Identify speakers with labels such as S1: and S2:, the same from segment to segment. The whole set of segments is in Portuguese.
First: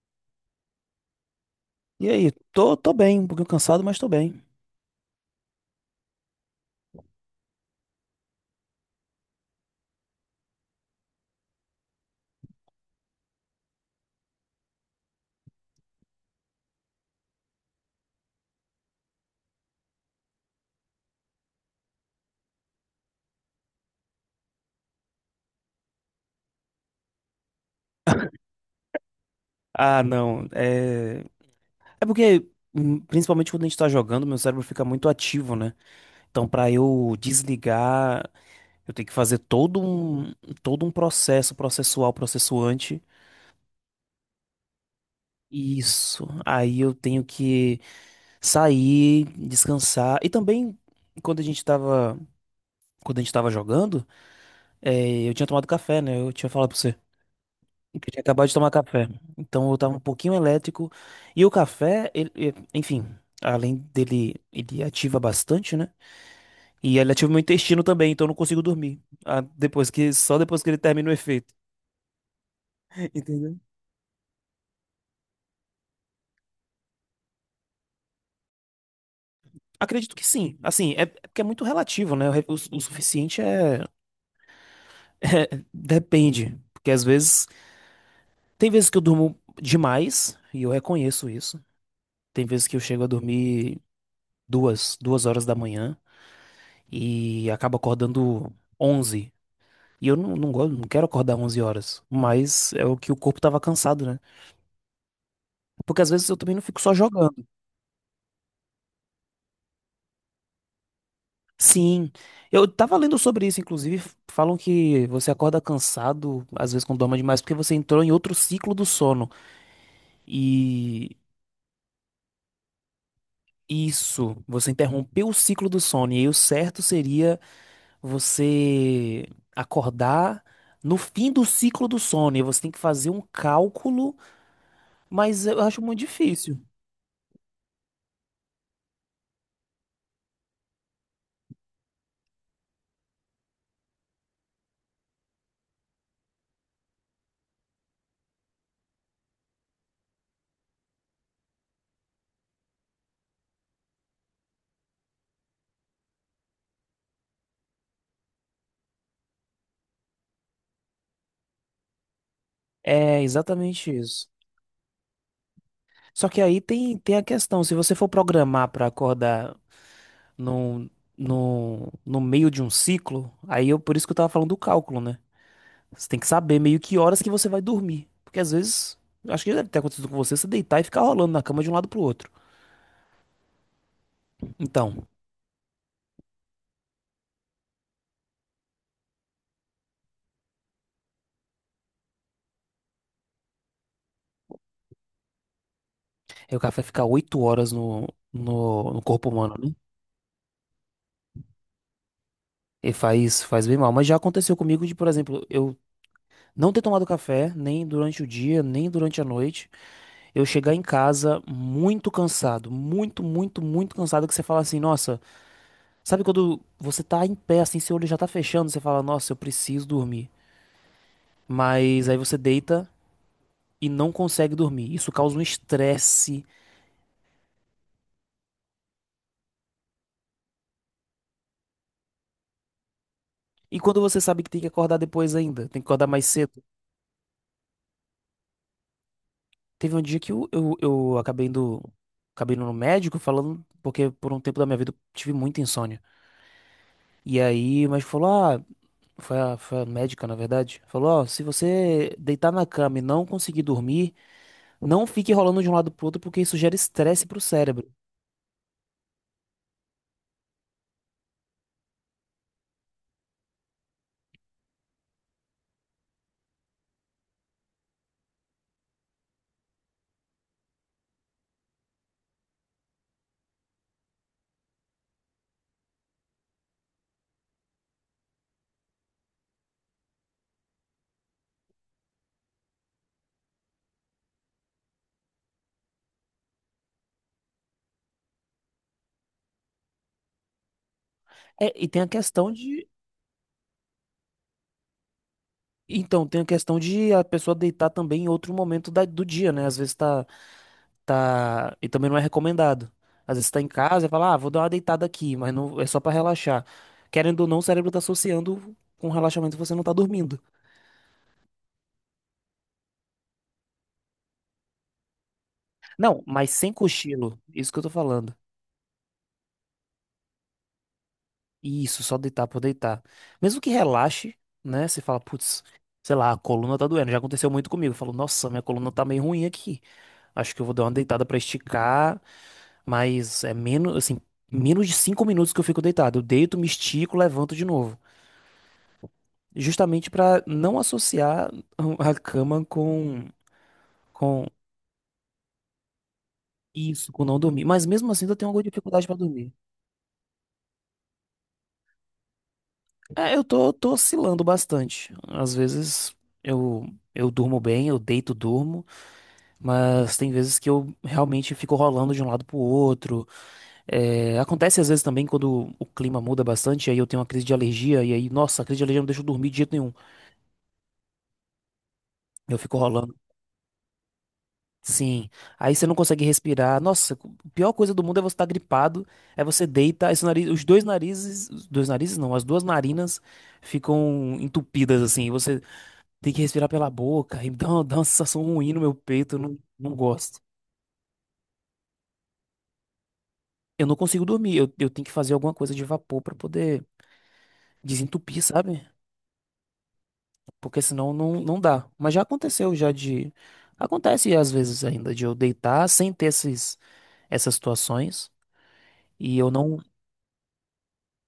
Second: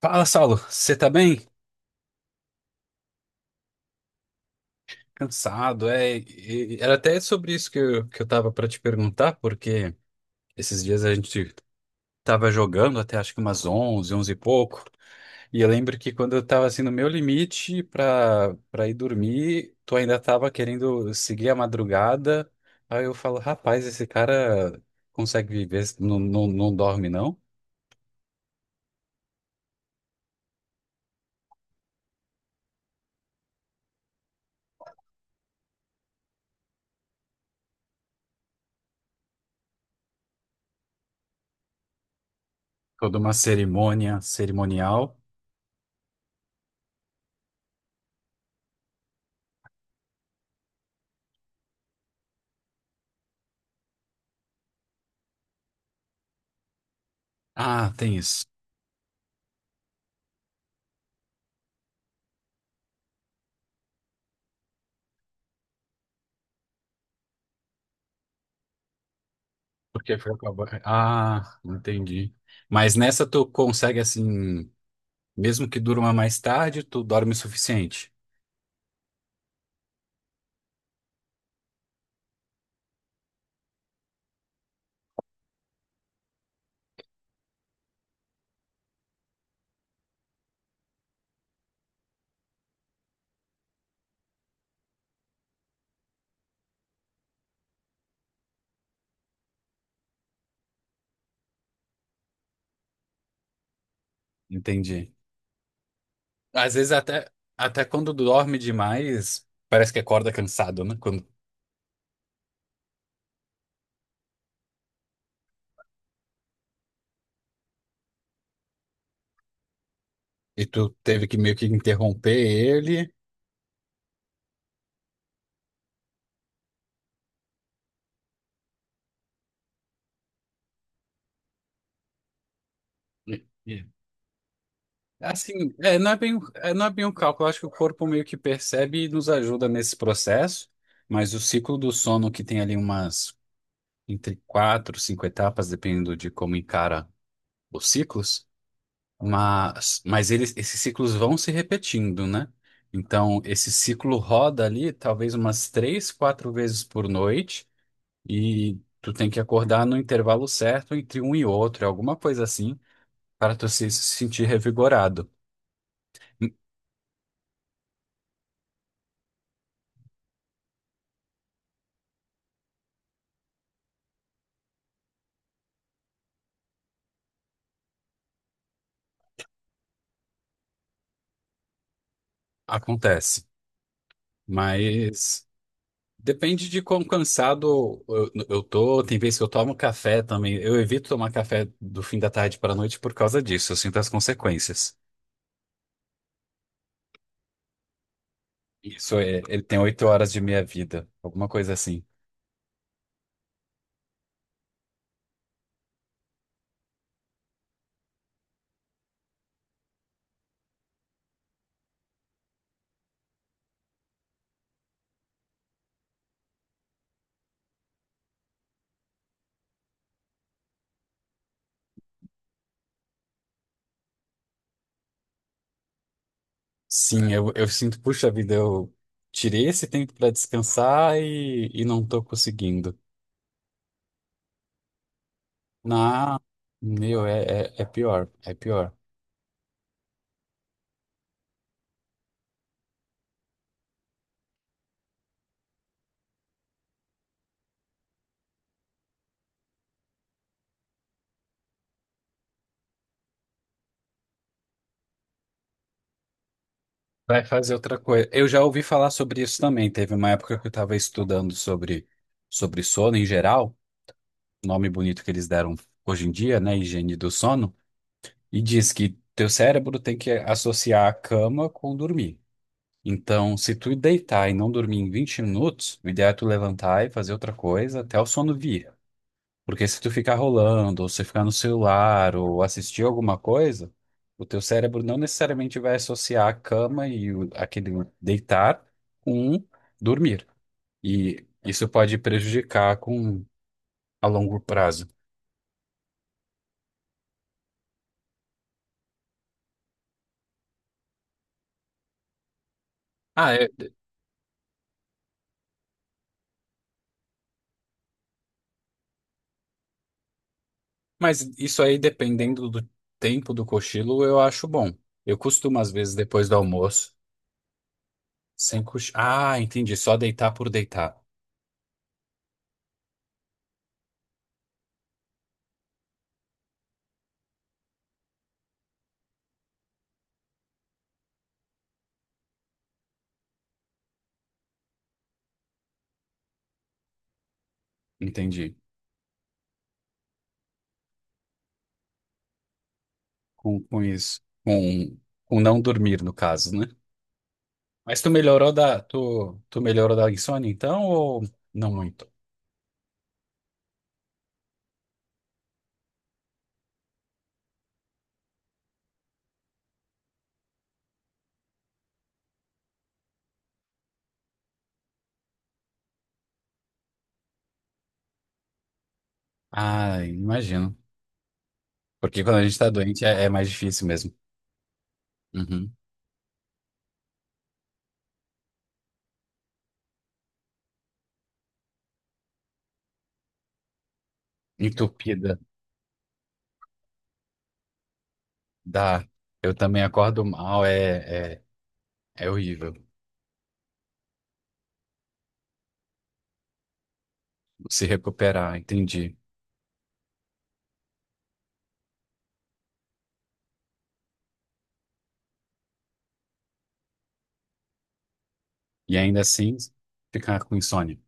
S1: Fala, Saulo, você tá bem?
S2: E aí, tô bem, um pouquinho cansado, mas tô bem.
S1: Cansado, é. Era até sobre isso que eu tava pra te perguntar, porque esses dias a gente tava jogando até acho que umas onze e pouco, e eu lembro que quando eu tava assim no meu limite pra ir dormir, tu ainda tava querendo seguir a madrugada, aí eu falo, rapaz, esse cara consegue viver, não dorme não?
S2: Ah, não, é. É porque, principalmente quando a gente tá jogando, meu cérebro fica muito ativo, né? Então, pra eu desligar, eu tenho que fazer todo um processo processual, processuante.
S1: Toda uma cerimônia cerimonial.
S2: Isso. Aí eu tenho que sair, descansar. E também, quando a gente tava, quando a gente tava jogando, eu tinha tomado café, né? Eu tinha falado pra você.
S1: Ah,
S2: Que Eu
S1: tem
S2: tinha
S1: isso.
S2: acabado de tomar café. Então eu tava um pouquinho elétrico. E o café, enfim, além dele, ele ativa bastante, né? E ele ativa meu intestino também, então eu não consigo dormir. Ah, depois que,
S1: Porque foi
S2: só depois que ele
S1: acabar.
S2: termina o efeito.
S1: Ah, entendi. Mas nessa tu
S2: Entendeu?
S1: consegue assim, mesmo que durma mais tarde, tu dorme o suficiente.
S2: Acredito que sim. Assim, é porque é muito relativo, né? O, re- o su- o suficiente é, Depende. Porque às vezes. Tem vezes que eu durmo demais, e eu reconheço isso. Tem vezes que eu chego a dormir duas horas da manhã e acabo acordando 11. E eu não gosto, não quero acordar 11 horas. Mas é o que o corpo tava cansado, né?
S1: Entendi.
S2: Porque às vezes eu também não
S1: Às
S2: fico
S1: vezes
S2: só
S1: até,
S2: jogando.
S1: até quando dorme demais, parece que acorda cansado, né? Quando,
S2: Sim, eu tava lendo sobre isso, inclusive, falam que você acorda cansado, às vezes quando dorme demais, porque você entrou em outro ciclo do sono.
S1: e tu
S2: E
S1: teve que meio que interromper ele.
S2: isso, você interrompeu o ciclo do sono. E aí o certo seria você acordar no fim do ciclo do sono. E você tem que fazer um
S1: E- e-
S2: cálculo, mas eu
S1: Assim,
S2: acho muito difícil.
S1: não é bem um cálculo. Eu acho que o corpo meio que percebe e nos ajuda nesse processo, mas o ciclo do sono que tem ali umas entre quatro, cinco etapas, dependendo de como encara os ciclos. Mas eles, esses ciclos vão se repetindo, né? Então, esse ciclo roda ali talvez umas três, quatro vezes por noite e tu tem que acordar no intervalo certo entre um e outro, alguma coisa assim,
S2: É
S1: para tu se
S2: exatamente
S1: se
S2: isso.
S1: sentir revigorado.
S2: Só que
S1: Hum,
S2: aí tem a questão, se você for programar para acordar no, no meio de um ciclo, por isso que eu tava falando do cálculo, né? Você tem que saber meio que horas que você vai dormir. Porque às vezes, eu acho que deve ter acontecido com você, você deitar e ficar rolando na cama de um lado pro outro.
S1: Acontece,
S2: Então,
S1: mas depende de quão cansado eu tô. Tem vezes que eu tomo café também. Eu evito tomar café do fim da tarde para a noite por causa disso. Eu sinto as consequências.
S2: aí o cara vai ficar 8 horas no
S1: Isso,
S2: corpo humano,
S1: ele
S2: né?
S1: tem oito horas de minha vida, alguma coisa assim.
S2: E faz bem mal. Mas já aconteceu comigo de, por exemplo, eu não ter tomado café, nem durante o dia, nem durante a noite. Eu chegar em casa muito cansado, muito, muito, muito cansado, que você fala assim, nossa. Sabe quando você tá em pé, assim, seu olho já tá fechando, você fala, nossa, eu preciso dormir. Mas aí você deita e não consegue dormir. Isso causa um estresse.
S1: Sim, eu sinto, puxa vida, eu tirei esse tempo para descansar e não tô conseguindo.
S2: E quando você sabe que tem que acordar depois ainda, tem que acordar mais
S1: Não,
S2: cedo.
S1: meu, é pior, é pior.
S2: Teve um dia que eu acabei indo no médico falando, porque por um tempo da minha vida eu tive muita insônia. E aí, mas falou, ah, foi a médica, na verdade, falou, ó, se você deitar na cama e não conseguir dormir, não fique rolando de um lado pro outro, porque isso gera estresse pro
S1: Vai fazer
S2: cérebro.
S1: outra coisa. Eu já ouvi falar sobre isso também. Teve uma época que eu estava estudando sobre sono em geral, nome bonito que eles deram hoje em dia, né? Higiene do sono, e diz que teu cérebro tem que associar a cama com dormir. Então, se tu deitar e não dormir em 20 minutos, o ideal é tu levantar e fazer outra coisa até o sono vir. Porque se tu ficar rolando, ou se ficar no celular, ou assistir alguma coisa, o teu cérebro não necessariamente vai associar a cama aquele deitar com dormir. E
S2: É,
S1: isso
S2: e tem a
S1: pode
S2: questão de.
S1: prejudicar com a longo prazo.
S2: Então, tem a questão de a pessoa deitar também em outro momento do dia, né? Às vezes tá, tá. E também não é recomendado. Às vezes
S1: Ah,
S2: tá em
S1: é,
S2: casa e fala, ah, vou dar uma deitada aqui, mas não é só pra relaxar. Querendo ou não, o cérebro tá associando com relaxamento você não tá dormindo.
S1: mas isso aí, dependendo do tempo do cochilo, eu acho bom. Eu costumo, às vezes,
S2: Não,
S1: depois
S2: mas
S1: do
S2: sem
S1: almoço.
S2: cochilo. Isso que eu tô falando.
S1: Sem cochar. Ah, entendi. Só deitar por deitar.
S2: Isso, só deitar por deitar. Mesmo que relaxe, né? Você fala, putz, sei lá, a coluna tá doendo. Já aconteceu muito comigo. Eu falo, nossa, minha coluna tá meio ruim aqui. Acho que eu vou dar uma deitada pra esticar, mas é menos, assim, menos de 5 minutos que eu fico deitado. Eu deito, me estico, levanto de novo.
S1: Entendi.
S2: Justamente pra não associar a cama com,
S1: Com isso.
S2: com
S1: Com não dormir, no caso, né?
S2: isso, com não dormir. Mas mesmo
S1: Mas
S2: assim,
S1: tu
S2: eu tenho alguma
S1: melhorou da,
S2: dificuldade pra dormir.
S1: tu, tu melhorou da insônia, então, ou não muito?
S2: É, eu tô oscilando bastante. Às vezes eu, eu durmo bem, eu deito, durmo, mas tem vezes que eu realmente fico rolando de um lado pro outro. É, acontece às vezes também quando o clima muda bastante, aí eu tenho uma crise de alergia, e aí, nossa, a crise de alergia não deixa eu dormir de jeito nenhum.
S1: Ah, imagino. Porque quando
S2: Eu
S1: a gente
S2: fico
S1: tá
S2: rolando.
S1: doente é mais difícil mesmo.
S2: Sim. Aí você
S1: Uhum.
S2: não consegue respirar. Nossa, a pior coisa do mundo é você estar gripado, aí você deita, aí seu nariz, os dois narizes não, as duas narinas ficam entupidas assim, e
S1: Entupida.
S2: você. Tem que respirar pela boca. E dá uma sensação ruim no meu
S1: Dá.
S2: peito. Eu não,
S1: Eu
S2: não
S1: também
S2: gosto.
S1: acordo mal, é horrível.
S2: Eu não consigo dormir. Eu tenho que fazer alguma coisa de vapor pra poder
S1: Se
S2: desentupir,
S1: recuperar,
S2: sabe?
S1: entendi.
S2: Porque senão não dá. Mas já aconteceu já de. Acontece às vezes ainda de eu deitar sem ter essas situações.
S1: E
S2: E
S1: ainda
S2: eu
S1: assim,
S2: não.
S1: ficar com insônia.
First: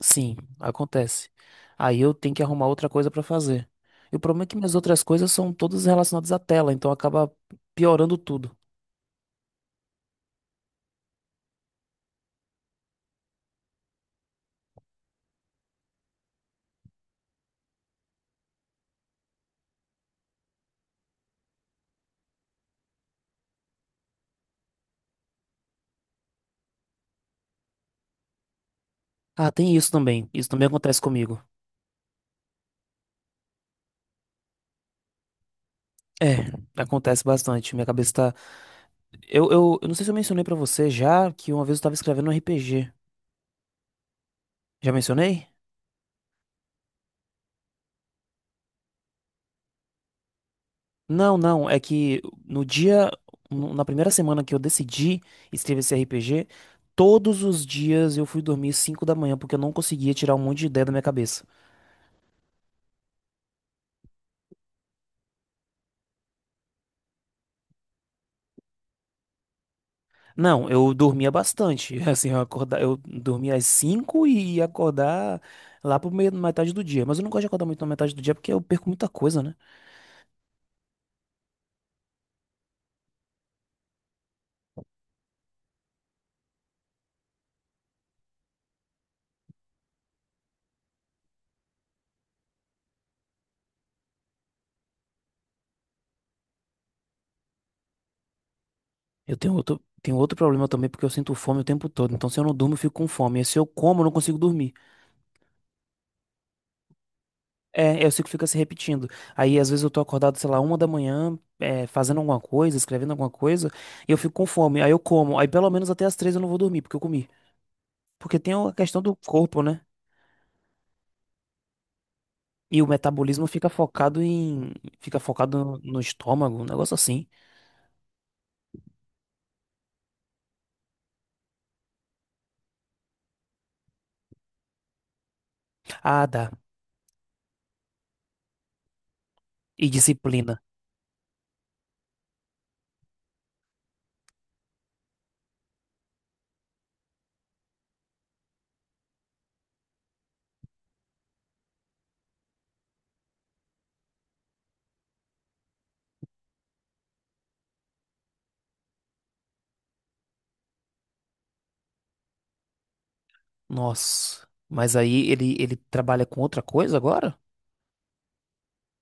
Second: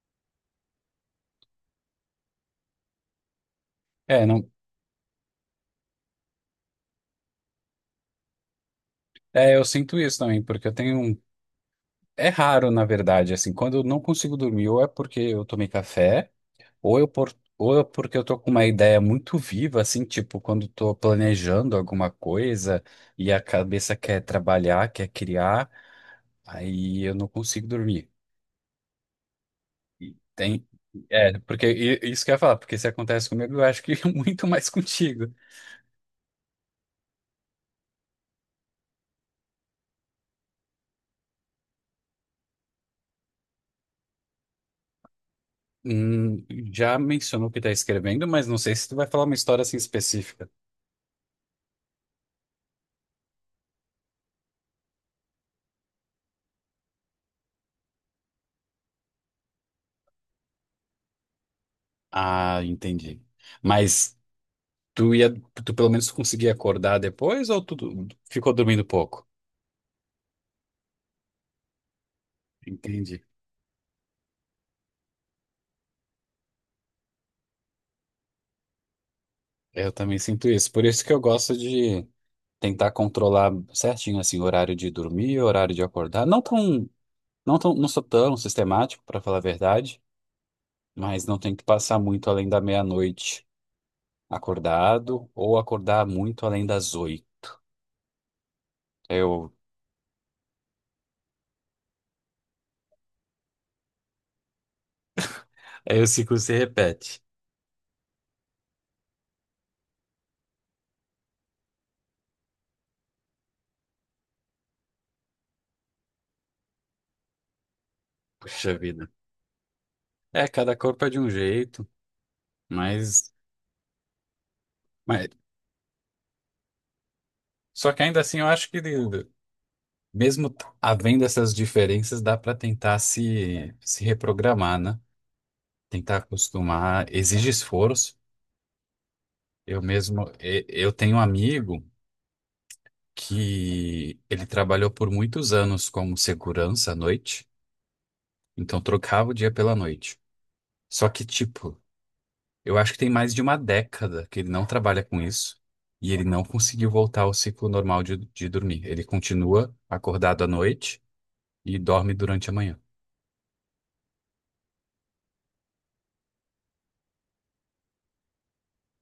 S2: Sim, acontece. Aí eu tenho que arrumar outra coisa pra fazer. E o
S1: É,
S2: problema é
S1: não.
S2: que minhas outras coisas são todas relacionadas à tela, então acaba piorando tudo.
S1: É, eu sinto isso também, porque eu tenho um É raro, na verdade, assim, quando eu não consigo dormir, ou é porque eu tomei café, ou eu por, ou é porque eu tô com uma ideia muito viva, assim, tipo, quando tô planejando alguma coisa e a cabeça quer trabalhar, quer criar, aí eu não consigo dormir.
S2: Ah, tem isso também. Isso
S1: Tem,
S2: também acontece
S1: é,
S2: comigo.
S1: porque isso que eu ia falar, porque se acontece comigo, eu acho que muito mais contigo.
S2: É, acontece bastante. Minha cabeça tá. Eu não sei se eu mencionei pra você já que uma vez eu tava escrevendo um RPG. Já mencionei?
S1: Hum, já mencionou que tá escrevendo, mas não sei se tu vai falar uma história assim específica.
S2: Não, não. É que no dia. Na primeira semana que eu decidi escrever esse RPG, todos os dias eu fui dormir 5 da manhã porque eu não conseguia tirar um monte de ideia da minha cabeça.
S1: Ah, entendi. Mas Tu ia, tu pelo menos conseguia acordar depois ou tu ficou dormindo pouco?
S2: Não, eu dormia bastante. Assim, eu
S1: Entendi.
S2: dormia às 5 e ia acordar lá por metade do dia. Mas eu não gosto de acordar muito na metade do dia porque eu perco muita coisa, né?
S1: Eu também sinto isso. Por isso que eu gosto de tentar controlar certinho assim o horário de dormir, o horário de acordar. Não sou tão sistemático, para falar a verdade, mas não tem que passar muito além da meia-noite acordado ou acordar muito além das oito.
S2: Eu
S1: Eu,
S2: tenho outro problema também, porque eu sinto fome o tempo todo. Então, se eu não durmo, eu fico com fome. E se eu como, eu não consigo dormir.
S1: aí o ciclo se repete.
S2: É, eu sei que fica se repetindo. Aí, às vezes, eu tô acordado, sei lá, 1 da manhã, fazendo alguma coisa, escrevendo alguma coisa, e eu fico com fome. Aí eu como. Aí, pelo menos até as 3 eu não vou dormir, porque eu comi. Porque tem a
S1: Puxa
S2: questão
S1: vida.
S2: do corpo, né?
S1: É, cada corpo é de um jeito,
S2: E o
S1: mas,
S2: metabolismo fica focado em. Fica
S1: mas
S2: focado no estômago, um negócio assim.
S1: só que ainda assim eu acho que Mesmo havendo essas diferenças, dá para tentar se reprogramar, né? Tentar
S2: Ah, dá.
S1: acostumar, exige esforço. Eu
S2: E
S1: mesmo,
S2: disciplina.
S1: eu tenho um amigo que ele trabalhou por muitos anos como segurança à noite, então trocava o dia pela noite. Só que, tipo, eu acho que tem mais de uma década que ele não trabalha com isso e ele não conseguiu voltar ao ciclo normal de dormir. Ele continua acordado à noite e dorme durante a manhã.
S2: Nossa, mas aí ele trabalha com outra coisa agora?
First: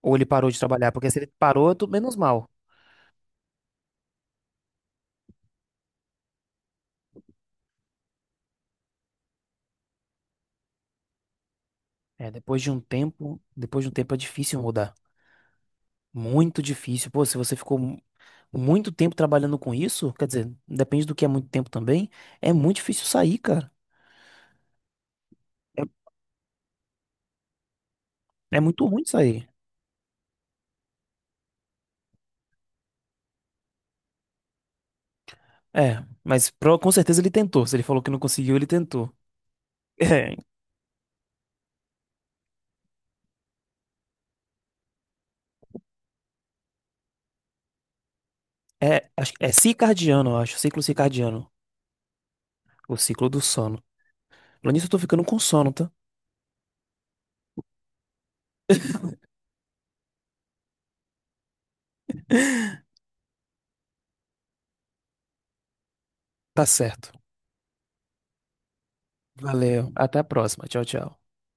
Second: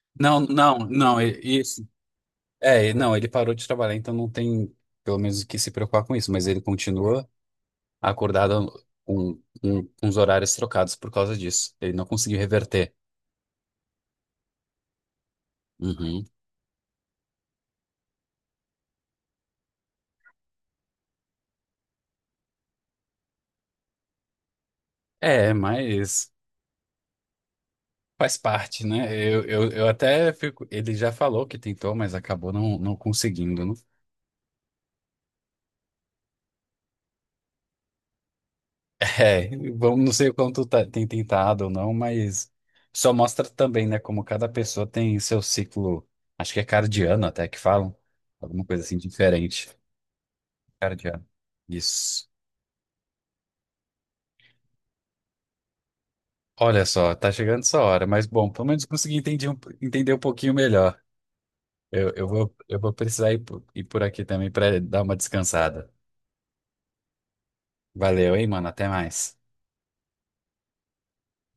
S2: Ou ele
S1: Não,
S2: parou de
S1: não,
S2: trabalhar? Porque se
S1: não,
S2: ele
S1: e-
S2: parou, é
S1: isso.
S2: tudo menos mal.
S1: É, não, ele parou de trabalhar, então não tem, pelo menos, o que se preocupar com isso, mas ele continua acordado com os horários trocados por causa disso. Ele não
S2: É,
S1: conseguiu
S2: depois de um
S1: reverter.
S2: tempo, depois de um tempo é difícil mudar.
S1: Uhum.
S2: Muito difícil. Pô, se você ficou muito tempo trabalhando com isso, quer dizer, depende do que é muito tempo também, é muito difícil sair, cara.
S1: É,
S2: É,
S1: mas faz
S2: é muito
S1: parte,
S2: ruim
S1: né? Eu,
S2: sair.
S1: eu, eu até fico. Ele já falou que tentou, mas acabou não conseguindo, né?
S2: É, mas com certeza ele tentou. Se ele falou que não conseguiu, ele tentou.
S1: É, vamos, não sei o
S2: É,
S1: quanto tem tentado ou não, mas só mostra também, né, como cada pessoa tem seu ciclo, acho que é cardiano até que falam, alguma coisa assim
S2: é, acho, que é
S1: diferente.
S2: circadiano, eu acho, ciclo
S1: Cara de ano.
S2: circadiano,
S1: Isso.
S2: o ciclo do sono. Falando nisso, eu tô ficando com sono, tá?
S1: Olha só, tá chegando essa hora, mas bom, pelo menos consegui entender entender um pouquinho melhor. Eu, eu vou, eu vou precisar ir ir por aqui também para dar uma descansada.
S2: Tá certo.
S1: Valeu, hein, mano? Até mais.
S2: Valeu, até a próxima. Tchau, tchau.